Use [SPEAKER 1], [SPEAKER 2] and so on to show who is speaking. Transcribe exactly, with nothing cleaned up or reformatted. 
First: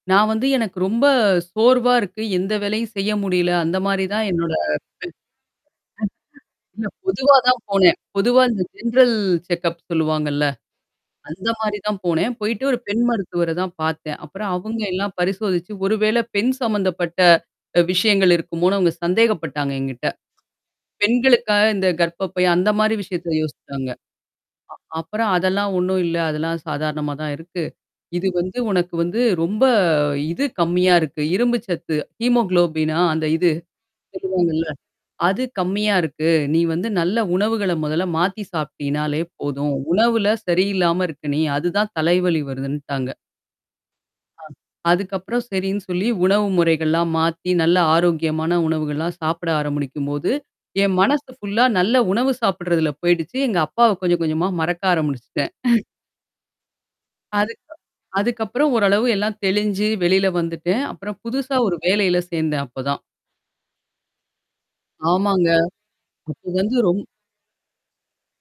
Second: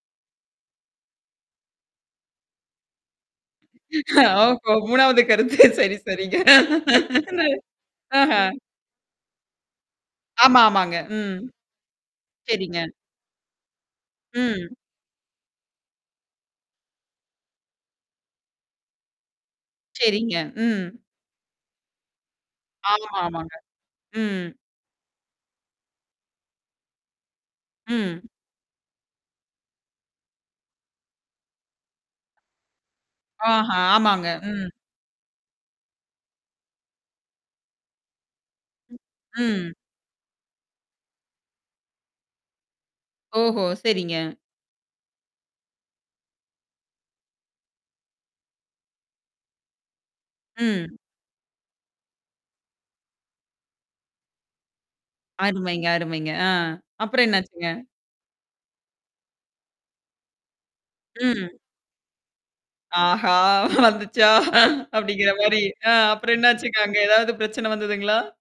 [SPEAKER 1] நான் வந்து எனக்கு ரொம்ப சோர்வா இருக்கு, எந்த வேலையும் செய்ய முடியல. அந்தமாரி தான் என்னோட
[SPEAKER 2] ஆமா, மூனாவது கருத்து. சரி, சரிங்க.
[SPEAKER 1] [unintelligible] பொதுவா தான் போனேன்.
[SPEAKER 2] ஆஹா!
[SPEAKER 1] பொதுவா இந்த ஜென்ரல் செக்கப் சொல்லுவாங்கல்ல.
[SPEAKER 2] ஆமா, ஆமாங்க. ம்.
[SPEAKER 1] அந்தமாரி தான் போனேன். போயிட்டு ஒரு
[SPEAKER 2] சரிங்க.
[SPEAKER 1] பெண் மருத்துவர தான் பார்த்தேன். அப்புறம்
[SPEAKER 2] ம்.
[SPEAKER 1] அவுங்க எல்லாம் பரிசோதிச்சு, ஒருவேளை பெண் சம்மந்தப்பட்ட அ விஷயங்கள் இருக்குமோன்னு அவங்க சந்தேகப்பட்டாங்க என்கிட்ட.
[SPEAKER 2] சரிங்க. ம்.
[SPEAKER 1] பெண்களுக்காக இந்த கர்ப்பப்பை அந்தமாரி
[SPEAKER 2] ஆமா,
[SPEAKER 1] விஷயத்த
[SPEAKER 2] ஆமாங்க.
[SPEAKER 1] யோசிச்சாங்க.
[SPEAKER 2] ம்.
[SPEAKER 1] அ அப்புறம் அதெல்லாம் ஒன்னும் இல்ல. அதெல்லாம் சாதாரணமா தான் இருக்கு.
[SPEAKER 2] ம்.
[SPEAKER 1] இது வந்து உனக்கு வந்து ரொம்ப இது கம்மியா இருக்கு. இரும்பு சத்து ஹீமோகுளோபினா அந்த இது?
[SPEAKER 2] ஆஹா! ஆமாங்க.
[SPEAKER 1] சொல்லுவாங்கல்ல.
[SPEAKER 2] ம்.
[SPEAKER 1] அது கம்மியா இருக்கு. நீ வந்து நல்ல உணவுகள முதல்ல மாத்தி சாப்பிடீனாலே
[SPEAKER 2] ம்.
[SPEAKER 1] போதும். உணவுல சரியில்லாம இருக்க நீ அதுதான் தலைவலி வருதுன்ட்டாங்க.
[SPEAKER 2] ஓஹோ! சரிங்க.
[SPEAKER 1] ஆ அதுக்கப்புறம் சரின்னு சொல்லி உணவு முறைகள்லாம் மாத்தி நல்ல ஆரோக்கியமான உணவுகள்லாம் சாப்பிட ஆரம்பிக்கும்போது, என்
[SPEAKER 2] ம்.
[SPEAKER 1] மனசு ஃபுல்லா நல்ல உணவு சாப்படுறதுல போயிடுச்சு. எங்க அப்பாவ கொஞ்ச, கொஞ்சமா மறக்க ஆரமுனுச்சிட்டேன்
[SPEAKER 2] அருமைங்க, அருமைங்க. ஆ அப்புறம்
[SPEAKER 1] அதுக்கு
[SPEAKER 2] என்னாச்சுங்க?
[SPEAKER 1] அதுக்கப்புறம் ஓரளவு எல்லாம் தெளிஞ்சு வெளில வந்துட்டேன். அப்புறம்
[SPEAKER 2] ம்.
[SPEAKER 1] புதுசா ஒரு வேலையில சேர்ந்தேன் அப்பதான்.
[SPEAKER 2] ஆஹா! வந்துச்சா!
[SPEAKER 1] ஆமாங்க.
[SPEAKER 2] அப்பிடிங்கிறமாரி ஆ அப்புறம்
[SPEAKER 1] அது
[SPEAKER 2] என்ன
[SPEAKER 1] வந்து
[SPEAKER 2] ஆச்சுங்க? அங்க
[SPEAKER 1] ரொம்
[SPEAKER 2] ஏதாவது பிரச்சனை வந்ததுங்களா?